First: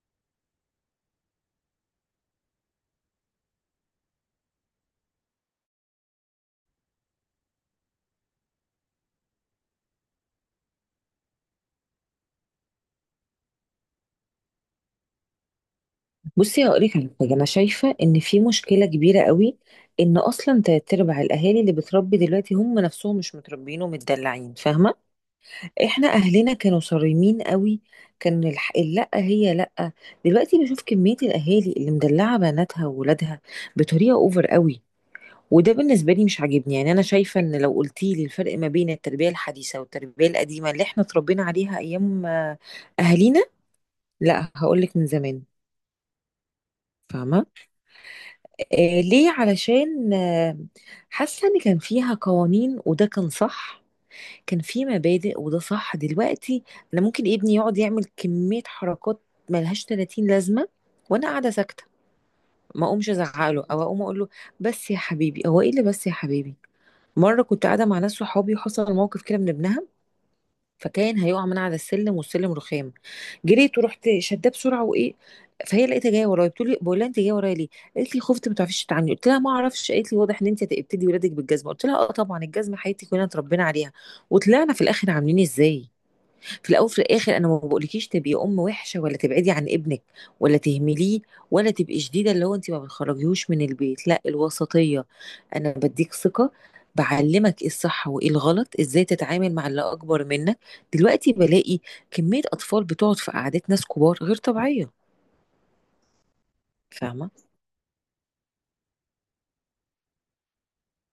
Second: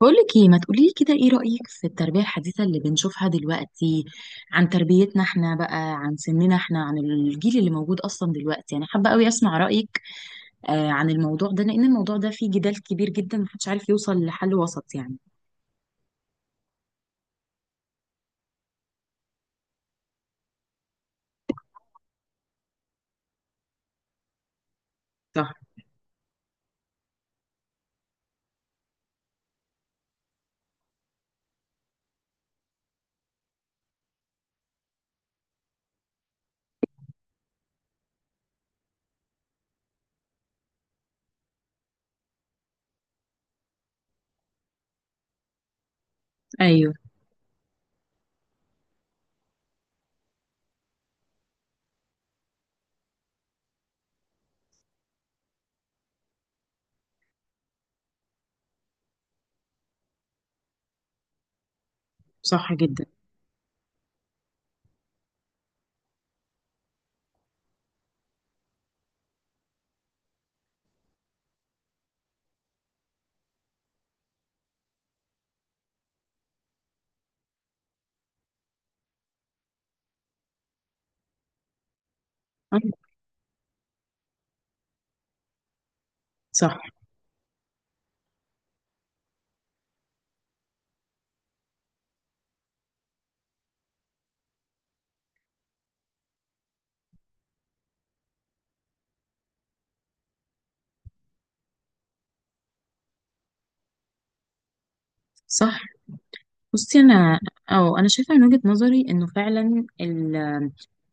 بقولك ايه؟ ما تقوليلي كده، ايه رأيك في التربية الحديثة اللي بنشوفها دلوقتي عن تربيتنا احنا، بقى عن سننا احنا، عن الجيل اللي موجود اصلا دلوقتي؟ يعني حابة قوي اسمع رأيك آه، عن الموضوع ده، لان الموضوع ده فيه جدال كبير جدا، محدش عارف يوصل لحل وسط يعني. بصي هقول لك على حاجه. انا شايفه ان في مشكله كبيره قوي، ان اصلا تلات ارباع الاهالي اللي بتربي دلوقتي هم نفسهم مش متربيين ومتدلعين، فاهمه؟ صح. احنا اهلنا كانوا صارمين قوي. كان الح... لا هي لا دلوقتي بشوف كميه الاهالي اللي مدلعه بناتها وولادها بطريقه اوفر قوي، وده بالنسبة لي مش عاجبني. يعني أنا شايفة إن لو قلتي لي الفرق ما بين التربية الحديثة والتربية القديمة اللي إحنا اتربينا عليها أيام أهالينا، لا هقولك من زمان، ايوه. فاهمة؟ ليه؟ علشان حاسة إن كان فيها قوانين وده كان صح، كان في مبادئ وده صح. دلوقتي أنا ممكن ابني يقعد يعمل كمية حركات ملهاش 30 لازمة وأنا قاعدة ساكتة، صح ما جدا. اقومش ازعق له او اقوم اقول له بس يا حبيبي، هو ايه اللي بس يا حبيبي؟ مره كنت قاعده مع ناس صحابي وحصل موقف كده من ابنها، فكان هيقع من على السلم والسلم رخام. جريت ورحت شداه بسرعه وايه. فهي لقيتها جايه ورايا بتقول لي، بقول لها انت جايه ورايا ليه؟ قالت لي خفت ما تعرفيش تتعاملي، قلت لها ما اعرفش. قالت لي واضح ان انت هتبتدي ولادك بالجزمه، قلت لها اه طبعا الجزمه، حياتي أيوة. كلنا اتربينا عليها وطلعنا في الاخر عاملين ازاي؟ في صح. الاول وفي الاخر انا ما بقولكيش تبقي ام وحشه ولا تبعدي عن ابنك ولا تهمليه، ولا تبقي شديده اللي هو انت ما بتخرجيهوش من البيت، لا، الوسطيه. انا بديك ثقه، بعلمك ايه الصح وايه الغلط، ازاي تتعامل مع اللي اكبر منك. دلوقتي بلاقي كميه اطفال بتقعد في قعدات ناس كبار غير طبيعيه، صح. بصي، فاهمه؟ انا اه انا شايفة من وجهة نظري انه فعلا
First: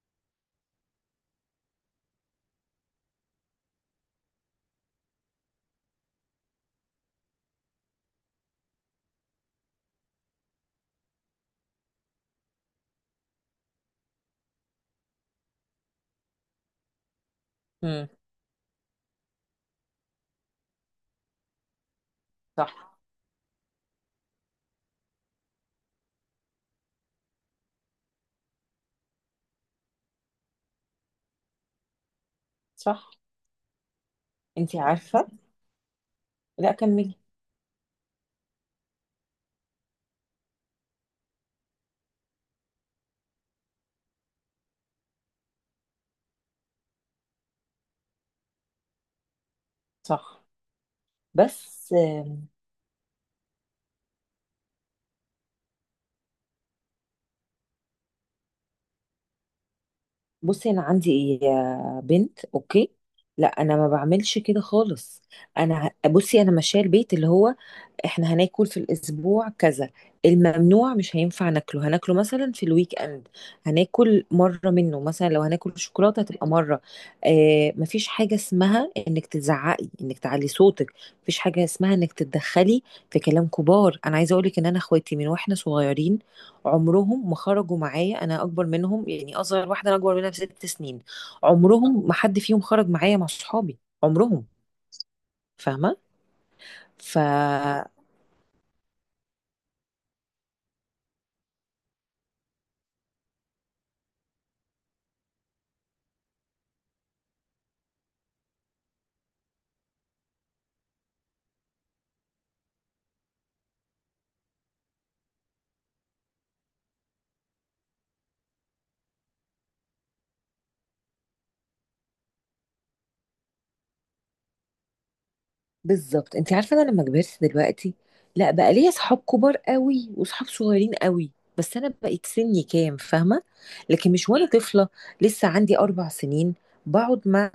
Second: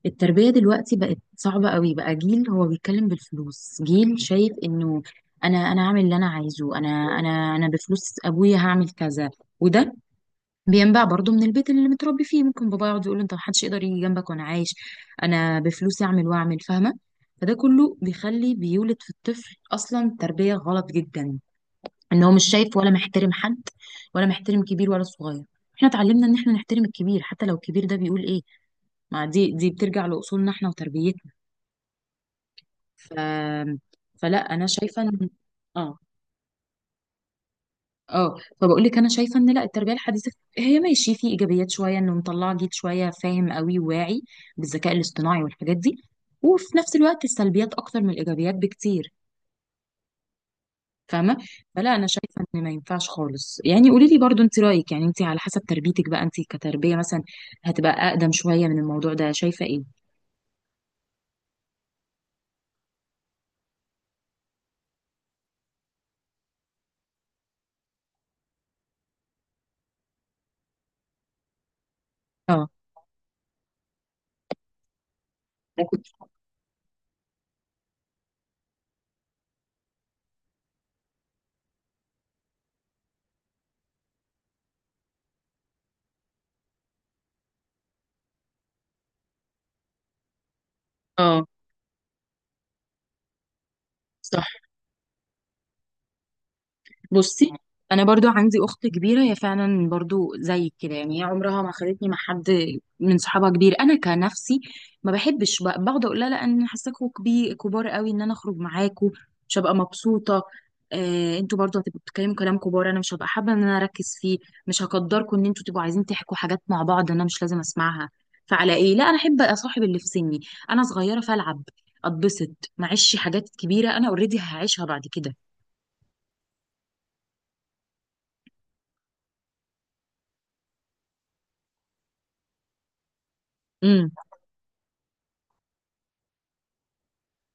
التربية دلوقتي بقت صعبة قوي. بقى جيل هو بيتكلم بالفلوس، جيل شايف انه انا هعمل اللي انا عايزه. انا بفلوس ابويا هعمل كذا. وده بينبع برضو من البيت اللي متربي فيه. ممكن بابا يقعد يقول: انت محدش يقدر يجي جنبك، وانا عايش انا بفلوسي اعمل واعمل، فاهمة؟ فده كله امم. بيخلي، بيولد في الطفل اصلا تربية غلط جدا. ان هو مش شايف ولا صح. محترم حد، ولا محترم كبير ولا صغير. احنا اتعلمنا ان احنا نحترم الكبير، حتى لو الكبير ده بيقول ايه. ما دي بترجع لاصولنا احنا وتربيتنا. صح. ف... فلا انا انتي شايفه عارفة، ان. اه. لا كملي. اه. فبقول لك، انا شايفه ان لا، التربيه الحديثه هي ماشي في ايجابيات شويه، انه مطلعه جيل شويه فاهم قوي وواعي بالذكاء الاصطناعي والحاجات دي. وفي نفس الوقت السلبيات اكتر من الايجابيات بكتير. صح. فاهمه؟ بس فلا انا شايفه ان ما ينفعش خالص يعني. قولي لي برضو انت رايك، يعني انت على حسب تربيتك بقى، انت كتربيه مثلا هتبقى اقدم شويه من الموضوع ده، شايفه ايه؟ بصي، انا عندي إيه يا بنت؟ اوكي، لا انا ما بعملش كده خالص. انا بصي انا ماشيه البيت اللي هو احنا هناكل في الاسبوع كذا، الممنوع مش هينفع ناكله، هناكله مثلا في اه. الويك اند. هناكل مره منه، مثلا لو هناكل ممكن. شوكولاته هتبقى مره. آه، مفيش حاجه اسمها انك تزعقي، انك تعلي صوتك، مفيش حاجه اسمها انك تتدخلي في كلام كبار. انا عايزه اقولك ان انا اخواتي من واحنا صغيرين عمرهم ما خرجوا معايا، انا اكبر منهم، يعني اصغر واحده انا اكبر منها بست سنين، اه. عمرهم ما حد فيهم خرج معايا مع صحابي صح. عمرهم، فاهمه؟ ف بصي، انا برضو عندي اخت كبيره، هي فعلا برضو زي كده يعني. هي عمرها ما خدتني مع حد من صحابها كبير. انا كنفسي ما بحبش، بقعد اقول لها: لا انا حاساكوا كبير، كبار قوي، ان انا اخرج معاكوا مش هبقى مبسوطه. انتوا برضو هتبقوا بتتكلموا كلام كبار، انا مش هبقى حابه ان انا اركز فيه. مش هقدركم ان انتوا تبقوا عايزين تحكوا حاجات مع بعض، انا مش لازم اسمعها. فعلى ايه؟ لا، انا احب اصاحب اللي في سني، انا صغيره فالعب، اتبسط، معيش حاجات كبيره، انا اوريدي هعيشها بعد بالظبط. انت عارفه انا لما كبرت دلوقتي، لا بقى ليا صحاب كبار قوي وصحاب صغيرين قوي، بس انا بقيت سني كام، فاهمه؟ كده. لكن مش وانا طفله لسه عندي اربع سنين بقعد مع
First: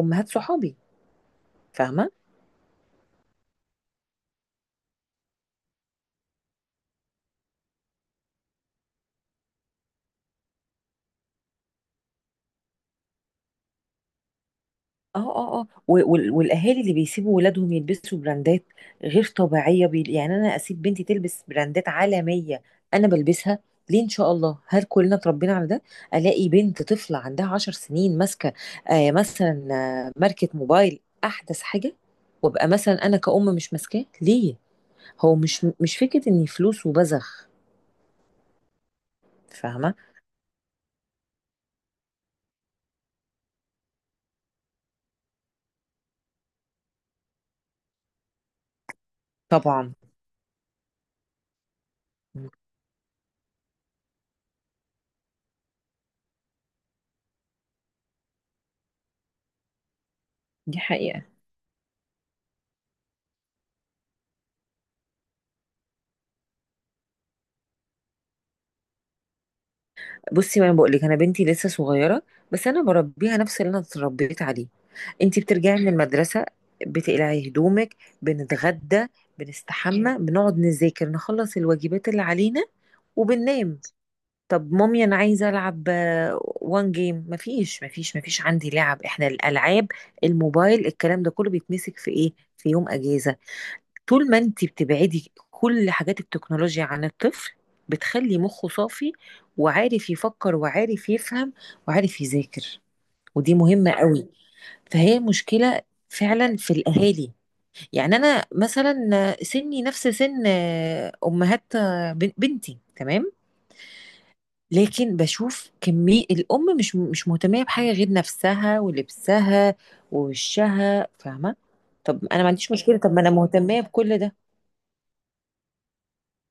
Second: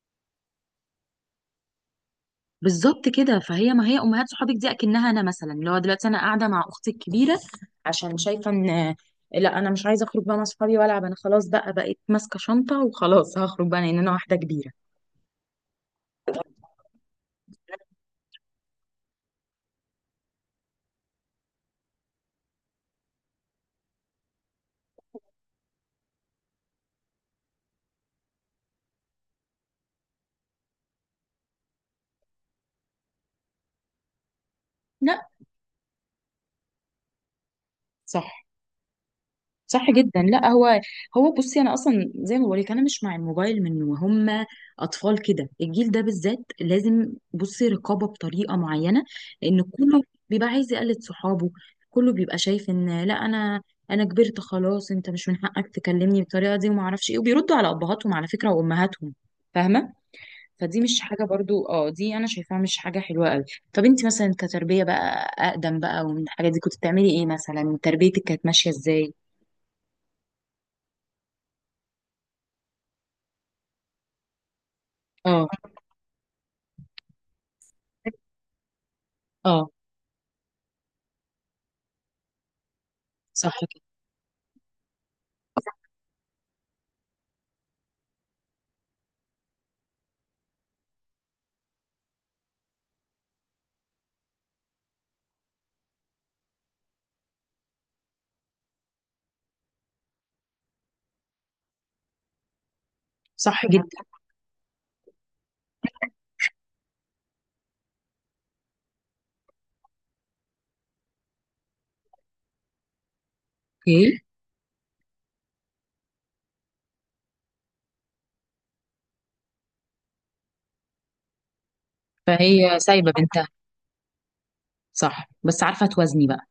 امهات صحابي، فاهمه؟ بالظبط كده. فهي، ما هي امهات صحابك دي اكنها انا مثلا، اللي هو دلوقتي انا قاعده مع اختي الكبيره، عشان شايفه ان لا، انا مش عايزه اخرج بقى مع صحابي والعب، انا خلاص بقى بقيت ماسكه شنطه وخلاص، هخرج بقى لان انا واحده كبيره. اه، والاهالي اللي بيسيبوا ولادهم يلبسوا براندات غير طبيعيه، يعني انا اسيب بنتي تلبس براندات عالميه؟ انا بلبسها ليه؟ ان شاء الله هل كلنا اتربينا على ده؟ الاقي بنت طفله عندها عشر سنين ماسكه آه مثلا ماركه موبايل احدث حاجه، وابقى مثلا انا كأم مش ماسكاه، ليه؟ لا. هو مش فكره اني فلوس وبزخ، صح. صح فاهمه؟ جدا. لا هو بصي انا اصلا زي ما بقولك، انا مش مع الموبايل من وهم اطفال كده. الجيل ده بالذات لازم، بصي، رقابه بطريقه معينه. لان طبعا كله بيبقى عايز يقلد صحابه، كله بيبقى شايف ان لا انا كبرت خلاص. انت مش من حقك تكلمني بالطريقه دي وما اعرفش ايه، وبيردوا على ابهاتهم على فكره، وامهاتهم. فاهمه؟ دي فدي مش حقيقه. حاجه برضو، دي انا شايفاها مش حاجه حلوه قوي. طب انت مثلا كتربيه بقى اقدم بقى ومن الحاجات دي، كنت بتعملي ايه مثلا؟ تربيتك كانت ماشيه ازاي؟ بصي ما انا بقول لك انا بنتي لسه صغيره، بس انا بربيها نفس اللي انا اتربيت عليه. انتي اه. بترجعي من المدرسه، بتقلعي هدومك، بنتغدى، اه. بنستحمى، بنقعد نذاكر نخلص الواجبات اللي علينا صح وبننام. كده. طب مامي انا عايزه العب، وان جيم؟ مفيش عندي لعب، احنا الالعاب، الموبايل، الكلام ده كله بيتمسك في ايه؟ في يوم اجازه. طول ما انت بتبعدي كل حاجات التكنولوجيا عن الطفل بتخلي مخه صافي، وعارف يفكر وعارف يفهم وعارف يذاكر، ودي صح جدا. مهمة قوي. فهي مشكلة فعلا في الأهالي. يعني أنا مثلا سني نفس سن أمهات بنتي، تمام؟ اوكي. لكن بشوف كمية الأم مش مهتمية بحاجة غير نفسها ولبسها ووشها، فاهمة؟ طب أنا ما عنديش فهي مشكلة، سايبه طب ما أنا بنتها. مهتمية بكل ده. صح، بس عارفه توازني بقى.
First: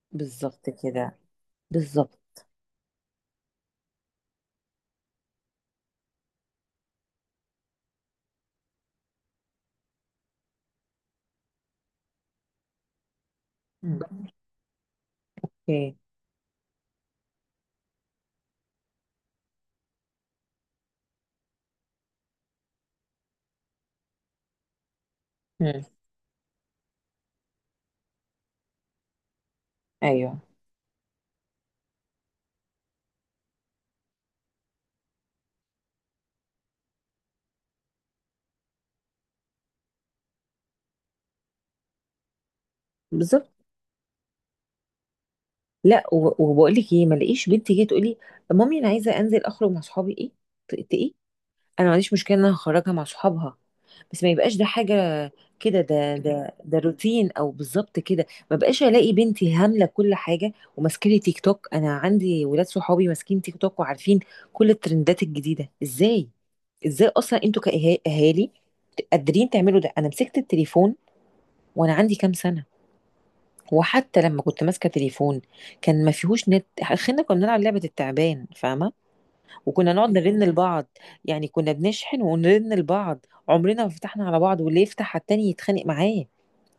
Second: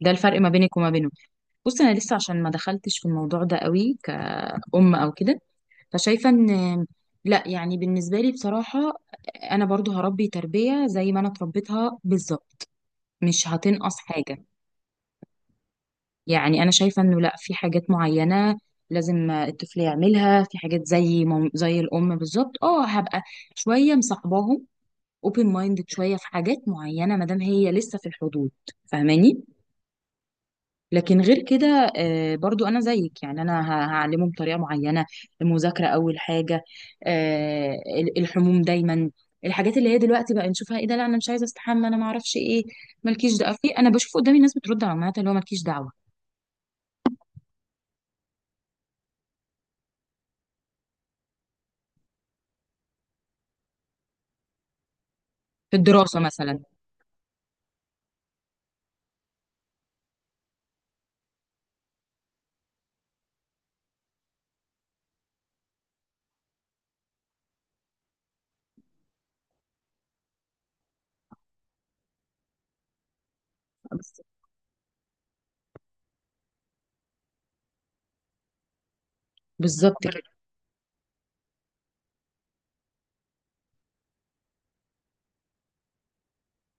ده الفرق ما بالظبط بينك وما بينهم. كده. بص، انا لسه بالظبط. عشان ما دخلتش في الموضوع ده قوي كأم او كده. فشايفه ان لا، يعني بالنسبه لي بصراحه، انا برضو هربي تربيه زي ما انا اتربيتها بالظبط، مش هتنقص مم. حاجه. اوكي. يعني انا شايفه انه لا، في حاجات معينه لازم الطفل يعملها، في حاجات زي زي الام بالظبط، هبقى شويه مصاحباهم، اوبن مم. مايندد شويه في حاجات معينه ما دام هي لسه في الحدود. فاهماني؟ ايوه. لكن غير كده، برضو انا زيك، يعني انا هعلمه بطريقه معينه. المذاكره اول حاجه، آه، الحموم دايما. الحاجات اللي هي دلوقتي بقى نشوفها: ايه ده، لا انا مش عايزه استحمى، انا ما اعرفش ايه، مالكيش بالظبط. دعوه في. انا بشوف قدامي ناس بترد على امهاتها اللي هو: مالكيش دعوه لا وبقول لك ايه، ما لاقيش بنت جايه تقول لي مامي انا عايزه انزل اخرج مع صحابي ايه؟ ايه، انا ما عنديش مشكله ان انا هخرجها مع صحابها، بس ما يبقاش ده حاجه في كده، ده الدراسه ده مثلا. ده روتين او بالظبط كده. ما بقاش الاقي بنتي هامله كل حاجه وماسكه لي تيك توك. انا عندي ولاد صحابي ماسكين تيك توك وعارفين كل الترندات الجديده. ازاي؟ ازاي اصلا انتوا كاهالي قادرين تعملوا ده؟ انا مسكت التليفون وانا عندي كام سنه؟ وحتى لما كنت ماسكه تليفون كان ما فيهوش نت، اخرنا كنا بنلعب لعبه التعبان، فاهمه؟ وكنا بالظبط نقعد كده. نرن لبعض، يعني كنا بنشحن ونرن لبعض، عمرنا ما فتحنا على بعض، واللي يفتح على التاني يتخانق معاه.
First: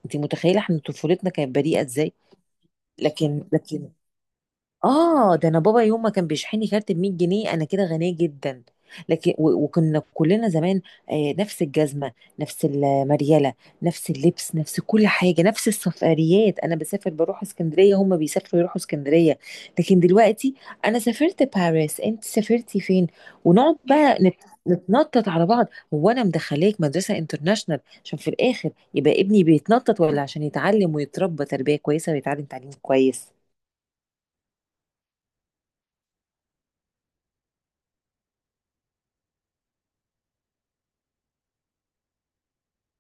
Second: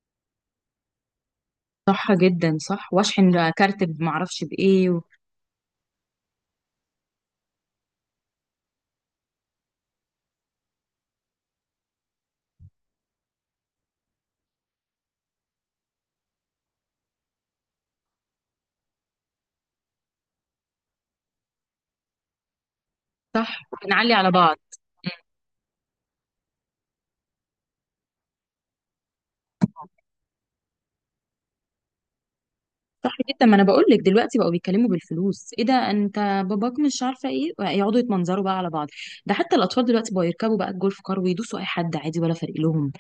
انت متخيله احنا طفولتنا كانت بريئه صح ازاي؟ جدا. صح، لكن واشحن كارت لكن ما اعرفش بايه اه، ده انا بابا يوم ما كان بيشحني كارت ب 100 جنيه انا كده غنيه جدا. لكن وكنا كلنا زمان، آه، نفس الجزمه، نفس المريله، نفس اللبس، نفس كل حاجه، نفس السفريات. انا بسافر بروح اسكندريه، هم بيسافروا يروحوا اسكندريه. لكن دلوقتي انا سافرت باريس، انت سافرتي فين؟ صح. ونقعد نعلي بقى على بعض. نتنطط على بعض. هو انا مدخلاك مدرسه انترناشونال عشان في الاخر يبقى ابني بيتنطط، ولا عشان يتعلم ويتربى تربيه كويسه ويتعلم تعليم صح كويس؟ جدا. ما انا بقول لك، دلوقتي بقوا بيتكلموا بالفلوس: ايه ده، انت باباك، مش عارفه ايه. يقعدوا يتمنظروا بقى على بعض. ده حتى الاطفال دلوقتي بقوا يركبوا بقى الجولف كار ويدوسوا اي حد عادي، ولا فارق لهم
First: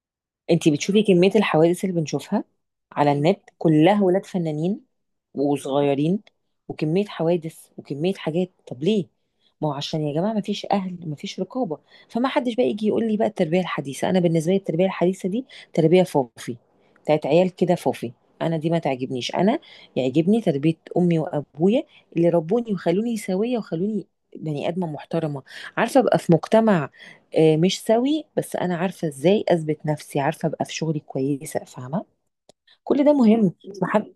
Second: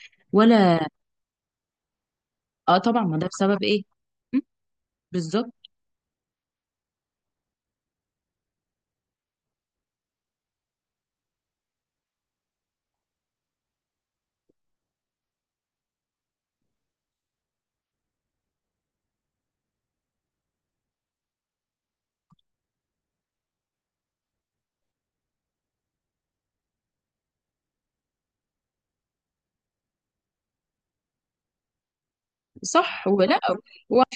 انتي ولا. بتشوفي كمية الحوادث اللي بنشوفها اه، طبعا، على ما ده النت، بسبب ايه؟ كلها ولاد م؟ فنانين بالظبط. وصغيرين، وكمية حوادث وكمية حاجات. طب ليه؟ ما هو عشان يا جماعة ما فيش أهل، ما فيش رقابة. فما حدش بقى يجي يقول لي بقى التربية الحديثة. أنا بالنسبة لي التربية الحديثة دي تربية فوفي، بتاعت عيال كده فوفي. أنا دي ما تعجبنيش. أنا يعجبني تربية أمي وأبويا اللي ربوني وخلوني سوية، وخلوني بني آدمة محترمة، عارفة أبقى في مجتمع مش سوي، بس انا عارفه ازاي اثبت نفسي، عارفه ابقى في شغلي كويسه، فاهمه؟ كل صح ده ولا. مهم، مش و- محل.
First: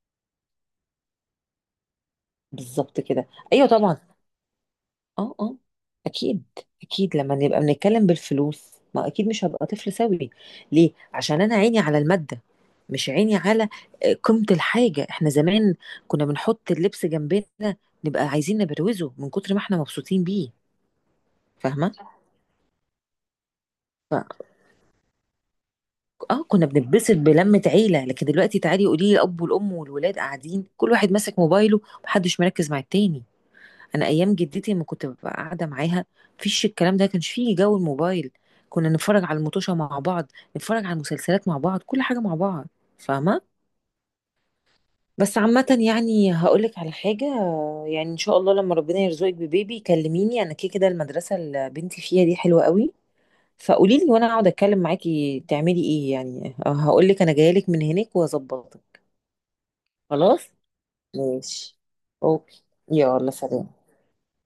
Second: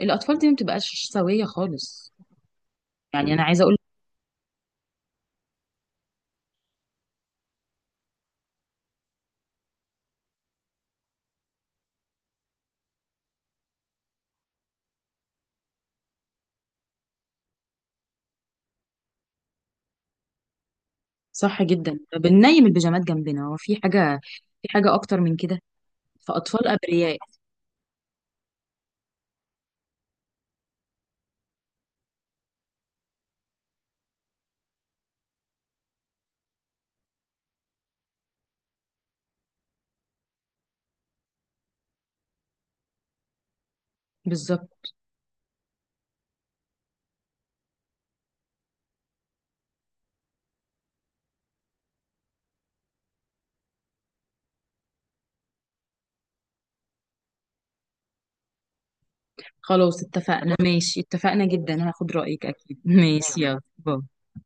الاطفال دي ما بتبقاش سويه خالص. بالظبط كده. يعني انا عايزه ايوه اقول. طبعا. اه. اكيد، اكيد. لما نبقى بنتكلم بالفلوس، ما اكيد مش هبقى طفل سوي. ليه؟ عشان انا عيني على الماده، مش عيني على قيمه الحاجه. احنا زمان كنا بنحط اللبس جنبنا، نبقى عايزين نبروزه من كتر ما احنا مبسوطين بيه، صح فاهمه؟ جدا، بننيم البيجامات جنبنا. هو في حاجه؟ في حاجه اكتر من كده؟ اه، كنا فاطفال بنتبسط ابرياء. بلمة عيلة. لكن دلوقتي تعالي قولي لي، الأب والأم والولاد قاعدين كل واحد ماسك موبايله، محدش مركز مع التاني. أنا أيام جدتي لما كنت ببقى قاعدة معاها، مفيش الكلام ده، كانش فيه جو الموبايل. كنا نتفرج على المطوشة مع بعض، نتفرج على المسلسلات مع بعض، كل حاجة مع بعض، فاهمة؟ بالظبط. بس عامة يعني هقولك على حاجة، يعني إن شاء الله لما ربنا يرزقك ببيبي كلميني، أنا كده كده المدرسة اللي بنتي فيها دي حلوة قوي، فقولي لي وانا اقعد اتكلم معاكي تعملي ايه، يعني هقول لك انا جايه لك من هناك واظبطك. خلاص، خلاص. اتفقنا، ماشي، اتفقنا ماشي. جدا، هاخد رايك اوكي. اكيد، يلا ماشي، يلا سلام. باي.